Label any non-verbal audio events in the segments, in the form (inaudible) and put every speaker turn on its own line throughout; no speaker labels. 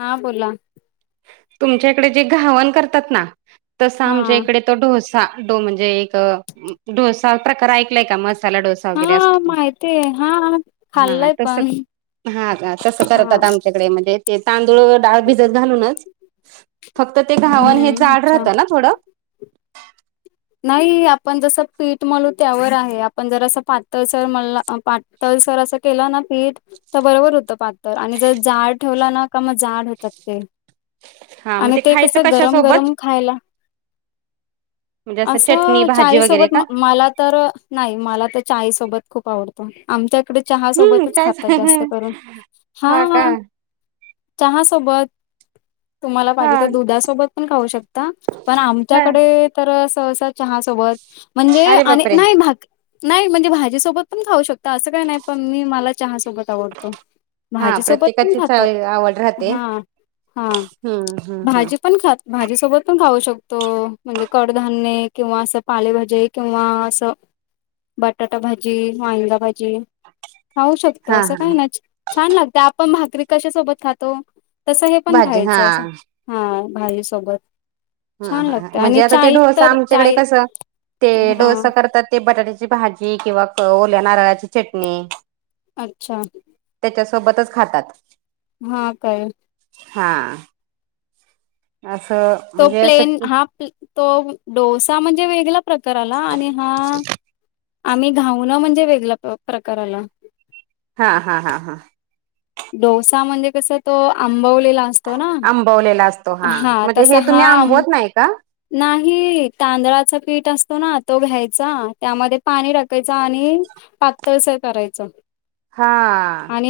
हा बोला!
तुमच्या इकडे जे घावण करतात ना, तस
हा
आमच्या इकडे डोसा तो म्हणजे एक डोसा प्रकार ऐकलाय का मसाला डोसा. वगैरे
हा
असतो
माहतीय हा
हा
खाल्लंय
तस
पण.
हा का तसं
हा
करतात आमच्याकडे म्हणज ते तांदूळ डाळ भिजत घालूनच. फक्त ते घावण हे
हम्म
जाड
अच्छा
राहतं ना थोडं.
नाही आपण जसं पीठ म्हलू त्यावर आहे आपण जरसं पातळसर मला तलसर असं केलं ना पीठ. तर बरोबर होत पातर आणि जर जाड ठेवला ना का मग जाड होतात ते‌.
हा मग
आणि ते
खायचं
कसं
कशा
गरम
सोबत
गरम खायला.
म्हणजे चटणी
असं
भाजी
चाहीस
वगैरे
सोबत
का
मला तर, नाही मला तर चायसोबत खूप आवडतं आमच्या इकडे चहा
हम्म
सोबतच
कायच
खातात जास्त करून. हा हा चहा सोबत. तुम्हाला
हा
पाहिजे तर दुधासोबत पण खाऊ शकता पण
हा
आमच्याकडे तर सहसा चहा सोबत. म्हणजे
अरे बापरे
नाही भात. नाही म्हणजे भाजीसोबत पण खाऊ शकतो, असं काही नाही पण मी मला चहासोबत आवडतो.
हा
भाजी सोबत पण
प्रत्येकाचीच
खातात.
आवड राहते
हा हा
हम्म हम्म हम्म
भाजी पण खात भाजी सोबत पण खाऊ शकतो म्हणजे कड धान्य किंवा असं पालेभाजे किंवा असं बटाटा भाजी, कांदा भाजी खाऊ शकतो
हा
असं काही
हा
ना छान लागत, आपण भाकरी कशा सोबत खातो? तस हे पण
भाजी हा
खायचं असं हा भाजीसोबत.
ह हा म्हणजे आता ते डोसा आमच्याकडे कसं ते
हा
डोसा करतात. ते बटाट्याची भाजी किंवा ओल्या नारळाची चटणी.
अच्छा.
त्याच्यासोबतच खातात.
हा काय?
हा. अस.
तो प्लेन हा तो डोसा म्हणजे वेगळा प्रकार आला आणि हा आम्ही घाऊ ना म्हणजे वेगळ प्रकार आला.
हा हा हा हा.
डोसा म्हणजे कसं तो आंबवलेला अस असताना
आंबवलेला असतो
हा
म्हणजे
तस
हे तुम्ही
हा.
आंबवत नाही का
नाही तांदळाच पीठ असतो ना तो घ्यायचा त्यामध्ये पाणी टाकायचा आणि पातळस करायचं.
हा.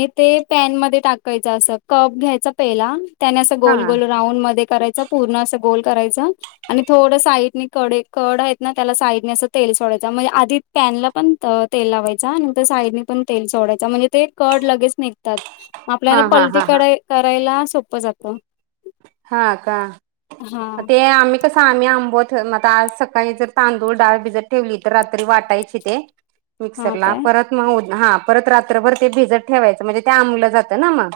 पॅन मध्ये टाकाय, अस कप घ्यायचा पेला त्याने असं
हा
गोल गोल राऊंड मध्ये करायचा पूर्ण असं गोल करायचा. आणि थोडं साईडनी कडे कड आहेत ना त्याला साईडने असं तेल सोडायचं म्हणजे आधी. पॅनला पण तेल लावायचा आणि साईडनी पण तेल सोडायचा म्हणजे ते कड लगेच निघतात. आपल्याला
हा हा
पलटी
हा
क
हा
करायला सोपं जात.
हा का म ते आम्ही कस आम्ही आंबोत म आज सकाळी जर तांदूळ डाळ भिजर ठेवली तर रात्री वाटायची ते.
हा
मिक्सरला
काय
परत मग हा परत रात्रभर ते भिजत ठेवायचं म्हणजे ते आंबलं जातं ना मग.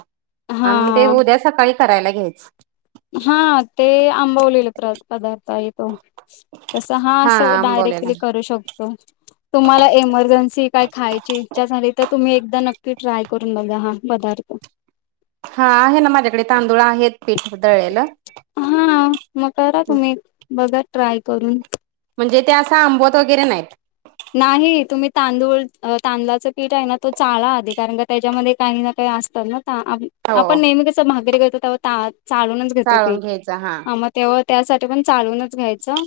ह मग ते
हा
उद्या सकाळी करायला घ्यायच.
हा ते आंबवलेले पदार्थ येतो. तस हा अस डायरेक्टली करू शकतो. तुम्हाला एमर्जन्सी काय खायची इच्छा झाली तर तुम्ही एकदा नक्की ट्राय करून बघा हा पदार्थ.
हा आहे ना माझ्याकडे तांदूळ आहेत पीठ दळला.
हा मग करा तुम्ही बघा ट्राय करून.
म्हणजे ते असं आंबोत वगैरे नाहीत.
नाही तुम्ही तांदूळ तांदळाचं पीठ आहे ना तो चाळा आधी कारण का त्याच्यामध्ये काही ना काही अस
हो
आपण नेहमी भागरी करतो ते चालूनच घेतो पीठ.
चाळून घ्यायचा हा
तेव्हा त्यासाठी पण चालूनच घ्यायचं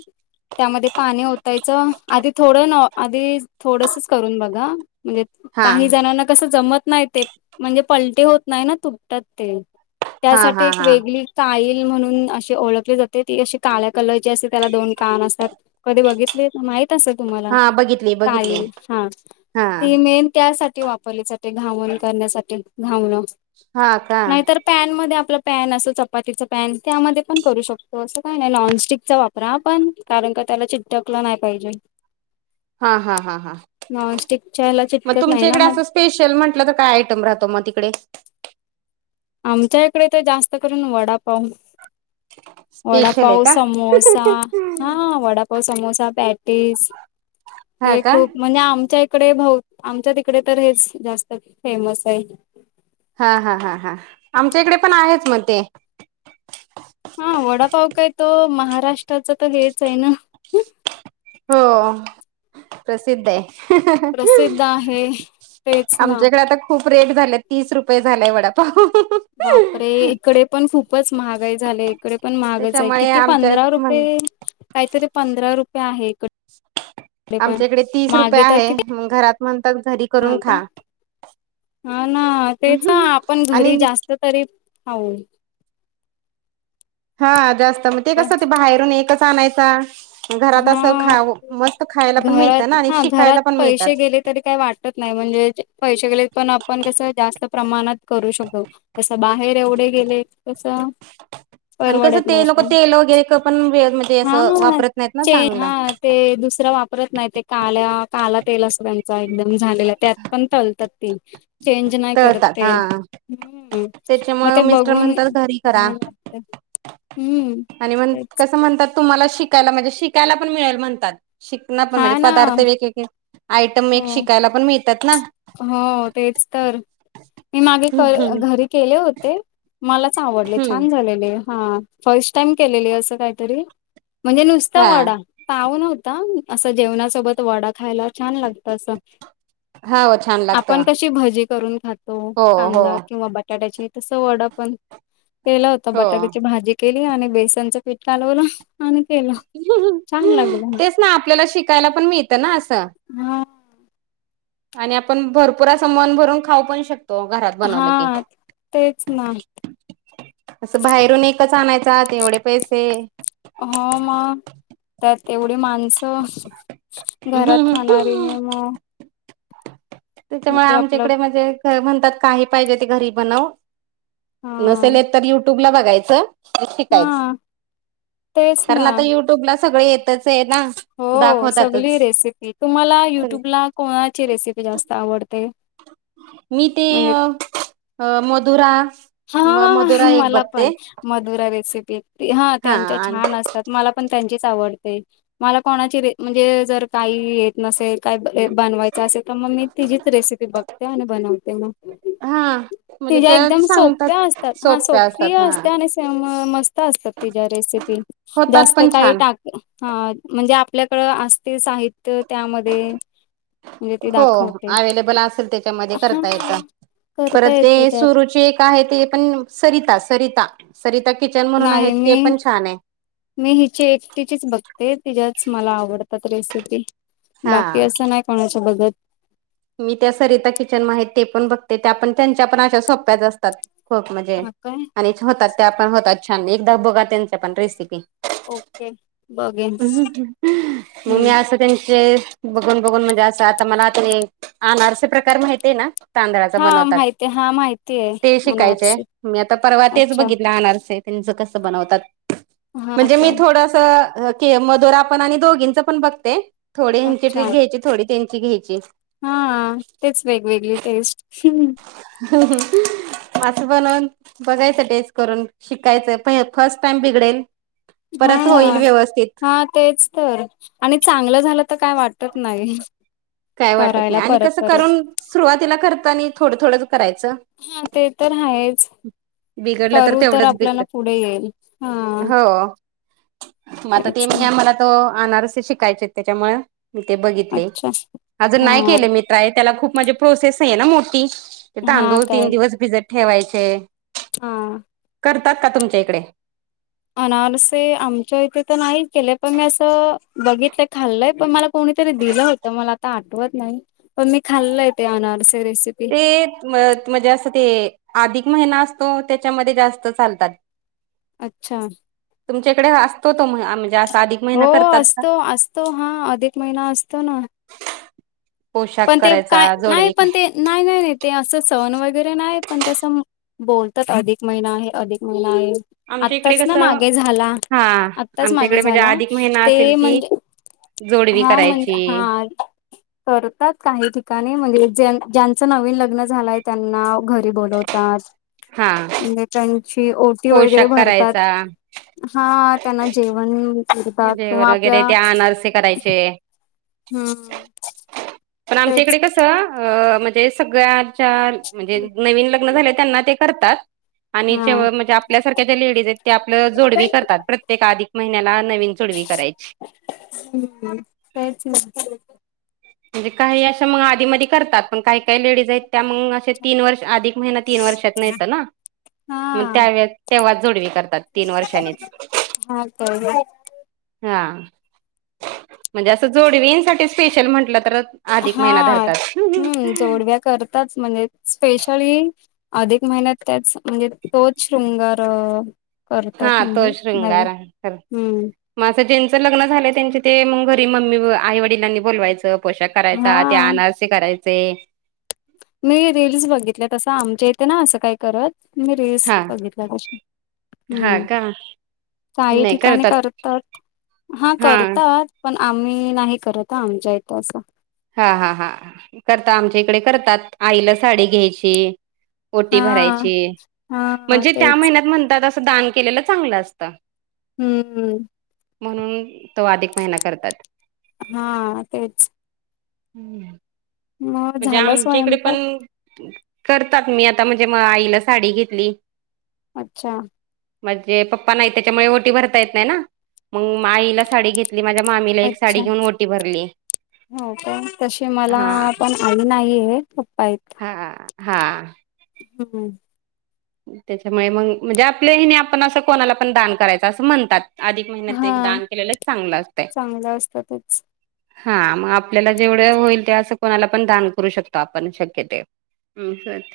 त्यामध्ये पाणी ओतायचं आधी थोडं न आधी थोडसच करून बघा म्हणजे
हा
काही जणांना कसं जमत नाही ते म्हणजे पलटी होत नाही ना तुटतात ते
हा
त्यासाठी
हा
एक
हा
वेगळी काईल म्हणून असे ओळखले जाते ती अशी काळ्या कलरची असते त्याला दोन कान असतात. कधी बघितले माहित असे तुम्हाला.
हा बघितली बघितली
काईल हा
हा
ती मेन त्यासाठी वापरली जाते घावण करण्यासाठी घावणं-
हा का?
पॅन मध्ये आपलं पॅन असो चपातीचा पॅन त्यामध्ये पण करू शकतो असं काय नाही नॉनस्टिकचा वापर रा पण कारण का त्याला चिटटकलं नाही पाहिजे.
हा हा हा हा.
नॉनस्टिकच्या याला
मग
चटकत नाही
तुमच्या
ना
इकडे
मग.
असं स्पेशल म्हटलं तर काय आयटम राहतो मग तिकडे?
आमच्या इकडे तर जास्त करून वडापाव.
(unintelligible) आहे
वडापाव
का
समोसा, हा वडापाव समोसा पॅटीस
हा
हे
का.
खूप म्हणजे आमच्या इकडे भाव आमच्या तिकडे तर हेच जास्त फेमस आहे.
हा हा हा हा आमच्या इकडे पण आहेच मग ते,
हा वडापाव काय तो महाराष्ट्राचा तर हेच आहे ना.
हो प्रसिद्ध आहे.
प्रसिद्ध आहे
(unintelligible)
तेच ना
आमच्याकडे आता. खूप रेट झालाय तीस रुपये झालाय वडापाव
बापरे इकडे पण खूपच महागाई झाली इकडे पण महागच आहे.
त्याच्यामुळे
किती
आमच्या
पंधरा
म्हण
रुपये काही तर ते पंधरा रुपये आहे इकडे पण
आमच्याकडे तीस रुपये
मागे तर
आहे.
किती
मग घरात म्हणतातरी
हा का हा ना तेच आपण
आणि
घरी जास्त तरी हो.
हा जास्त मग ते
पण
कसं ते बाहेरून एकच आणायच. घरात असं खा
हा
मस्त खायला पण मिळतं
घरात
ना आणि
हा घरात
शिकायला पण
पैसे
मिळतात.
गेले काही वाटत नाही म्हणजे पैसे गेले पण आपण कस जास्त प्रमाणात करू शकतो. बाहेर एवढे गेले कसं.
आणि कसं ते नक तेल वगैरे पण म्हणजे असं वापरत. नाहीत ना
चेज हा
चांगलं
ते दुसरां वापरत नाही. ते का काला तेल असत. त्यां एकदम झालेला त्यात पण तलतात ती चेंज नाही करत
तळतात हा
तेल हम्म मग
त्याच्यामुळे
ते
मिस्टर
बघून
म्हणतात घरी करा
घान वाटत. हम्म
आणि म्हण
तेच.
कसं म्हणतात तुम्हाला शिकायला म्हणजे शिकायला पण मिळेल म्हणतात शिक पण म्हणजे
हा ना
पदार्थ वेग आयटम एक
हो
शिकायला पण मिळतात ना?
हो तेच तर मी मागे क
हम्म
घरी केले होते. मलाच आवडले छान झालेले हा फर्स्ट टाइम केलेली असं काहीतरी, म्हणजे नुसता
हा
वडा. पाऊ नवता असं जेवणासोबत वडा खायला छान लागत असं!
हा अ
आपण कशी भजी करून खातो
हो हो
कांदा किंवा बटाट्याची तसं वडा पण केलं होत
हो.
बटाट्याची भाजी केली, आणि बेसनचं पीठ कालवलं आणि केलं. छान लागलं
तेच ना आपल्याला शिकायला पण मिळत ना असं.
हम
आणि आपण भरपुर अस मन भरून खाऊ पण शकतो. घरात
हा
बनवलं की.
तेच ना.
असं बाहेरून एकच आणायच एवढे पैसे,
हो मग त्यात एवढी माणसं घरात खाणारी हो
त्याच्यामुळे
आपलं
आमच्याकडे म्हणजे म्हणतात काही पाहिजे ते घरी बनव.
हा
नसेल तर युट्यूब ला बघायचं. ते शिकायच.
हा तेच
कारण
ना
आता युट्यूब ला सगळ येतच आहे ना!
हो सगळी
दाखवतातच
रेसिपी तुम्हाला युट्यूब ला. कोणाची रेसिपी जास्त आवडते.
मी ते
म्हणजे
मधुरा
हा
म मधुरा एक
मला
बघते
पण मधुरा रेसिपी ह
हा
त्यांच्या छान असतात. मला पण त्यांचीच आवडते. मला कोणाची र म्हणजे जर काही येत नसेल काय बनवायचं असेल तर मग मी, तिजीच रेसिपी बघते आणि बनवते मग.
हा म्हणजे त्याच सांग - -
त्या असतात हा सोबप्रिय असत्या आणि त्यामुळं मस्त असतात तिच्या रेसिपी,
होतात
जास्त
पण
काही
छान
टा - - हा म्हणजे आपल्याकडं असतील साहित्य त्यामध्ये - -
हो. अवेलेबल असेल त्याच्यामध्ये करता येतं.
हां
परत
करता येतं
ते
त्यात
सुरूची एक - - का आहे ते पण सरिता, सरिता, सरिता किचन म्हणून आहे
नाही
ते
मी
पण छान आहे.
मी हिची एकटीचीच बघते तिच्याच मला आवडतात रेसिपी. बाकी
हा
असं नाही कोणाच्या बगत.
मी त्या सरिता किचन मा आहेत ते पण बघते. त्या पण त्यांच्या पण अशा सोप्याच असतात. खूप म्हणजे
हा काय
आणि होतात त्या पण होतात छान एकदा बघा त्यांच्या पण रेसिपी
ओके बघेन
ममी
हम्म
असं त्यांचे बघून बघून म्हणजे असं आता मला आ ते आणारसे प्रकार माहित आहे ना. तांदळाचा
हा
बनवतात.
माहिती हा माहिती आहे
ते शिकायचाय
अनारसे
मी आता परवा तेच
अच्छा
बघितले आणारसे. त्यांच कसं बनवतात
हा
म्हणजे मी
काय
थोड स के मधुरा पण आणि दोघींनच पण बघते. थोडी हेनची
अच्छा
ट्रिक घ्यायची थोडी तेन ची घ्यायची.
हा. तेच वेगवेगळी टेस्ट
ह (unintelligible) असं बनवून बघायचं टेस्ट करून शिकायचं पहि फर्स्ट टाइम बिघडेल.
हा
परत होईल
ना.
व्यवस्थित
हा तेच तर आणि चांगलं झालं तर काय वाटत नाही.
काय वाटत
करायला
नाही आणि
परत
कसं
परत
करून सुरुवातीला करत आणि थोडं थोडं करायचं.
हा ते तर आहेच.
बिघडलं
करू तर
तेवढंच
आपल्याला
बिघडत
पुढे येईल हा.
हो मग आता ते
तेच
म्हणे
ना
आम्हाला तो आणारसे शिकायचे त्याच्यामुळ मी ते बघितले.
अच्छा
र नाही
हा
के मी ट्राय त्याला खूप म्हणजे प्रोसेस आहे ना मोठी त तीन
हा
दिवस
काय
तांदुळ भीजत ठेवायचे.
हा.
करतात का तुमच्या इकडे?
अनारसे आमच्या इथे तर नाही केलेय, पण मी असं बघितलंय खाल्लंय पण मला कोणीतरी दिलं होत मला आता आठवत नाही, पण मी खाल्लं आहे ते अनारस रेसिपी.
ते म्हणजे असं ते अधिक महिना असतो त्याच्यामध्ये जास्त चालतात. (inaudible)
अच्छा.
तुमच्या इकडे असतो तो म्ह -म्हणजे असा आधिक?
हो असतो, असतो, हा अधिक महिना असतो ना.
पोशाख
पण ते
करायचा
काय नाही,
जोडवी
पण
काय?
ते नाही, नाही, नाही ते असं सहण वगैरे नाही पण ते असं - बोलतात अधिक महिना आहे, अधिक महिना आहे.
आमच्या इकडे
आत्ताच ना
कसं
मागे झाला.
हा
आत्ताच
आमच्या
मागे
इकडे म्हणजे
झाला
अधिक महिना असेल
ते
की
म्हणजे
जोडवी
हा
करायची
मंजे हा. करतात काही ठिकाणी म्हणजे ज ज्यांच नवीन लग्न झालंय त्यांना. घरी बोलवतात
हा
म्हजे त्यांची ओटी वगैरे
पोशाख
भरतात.
करायचा
हा. त्यांना जेवण करतात किंवा
जेवण वगैरे
आपल्या
ते अनारसे
- -
करायचे
हम्.
पण आमच्या इकडे कसं अ म्हणजे सगळ्याच्या म्हणजे नवीन लग्न झाले त्यांना ते - - तात आणि जे
हा.
म्हणजे आपल्यासारख्या जे लेडीज आहेत आपलं जोडवी करतात. प्रत्येक आधिक महिन्याला नवीन जोडवी करायची.
हम्म त्याच (unintelligible)
म्हणजे काही अशा मग आधी मधी करतात, पण काही काही लेडीज आहेत त्या मग असे तीन वर्ष आधी महिना तीन वर्षात येतोना,
हा
मग त्या वेळेस तेव्हा च जोडवी करतात. तीन वर्षांनीच.
हा काय
हा, म्हणजे अस जोडवींसाठी स्पेशल म्हंटलं तर अधिक
हा,
महिना धरतात
हम्म जोडव्या करताच म्हणजे स्पेशली अधिक महिन्यात त्याच, म्हणजे तोच शृंगार. करतात
हा
म्हणजे, नाग, हम्म.
म असं ज्यांचं लग्न झालंय त्यांचे ते म घरी मम्मी आई वडिलांनी बोलवायचं. पोषाख करायचा ते
हा.
आनरसी करायचे.
मी रीलस बघितल्यात तसं आमच्या इथे ना असं काय करत. मी रिस,
हा
बघीतल्यात अशे,
हा
हम्म.
का
काही ठिकाणी करतात, हा करतात. पण आम्ही नाही करत हा आमच्या इथं असं.
हा हा हा, करता आमच्या इकडे करतात, आईला साडी घ्यायची. ओटी
हा
भरायची,
हा
म्हणजे त्या
तेच
महिन्यात म्हणतात असं दान केलेलं चांगलं असतं.
हम्म.
म्हणून, तो अधिक महिना करतात.
हा तेच.
हम्म,
मग
म्हणजे
झालं
आमच्या इकडे पण
स्वयंपाक
करतात मी आता म्हणजे म आईला साडी घेतली.
अच्छा!
म्हणजे पप्पा नाहीत त्याच्यामुळे ओटी भरता येत नाही ना, मग आईला साडी घेत मी माझ्या मामीला एक साडी
अच्छा
घेऊन ओटी भरली, हा.
मामी नाही येत, पप्पा येत.
हा, हा.
हम्म.
त्याच्यामुळे मग म्हणजे आपल्या हिने आपण असं कोणाला पण दान करायचं असं म्हणतात. अधिक महिन्यात एक
हा
दान केलेलं चांगलं असतय.
चांगलं असतं तेच
हा म आपल्याला जेवढ होईल ते असं कोणाला पण दान करू शकतो आपण शक्य ते. हम् सत,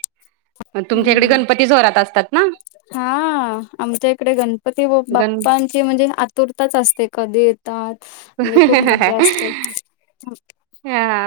म तुमच्याकडे
हम्म
गण
हा आमच्या इकडे गणपती
गण
बाप्प ची म्हणजे आतुरताच असते कधी येतात, म्हणजे खूप मज्जा असते.
हां.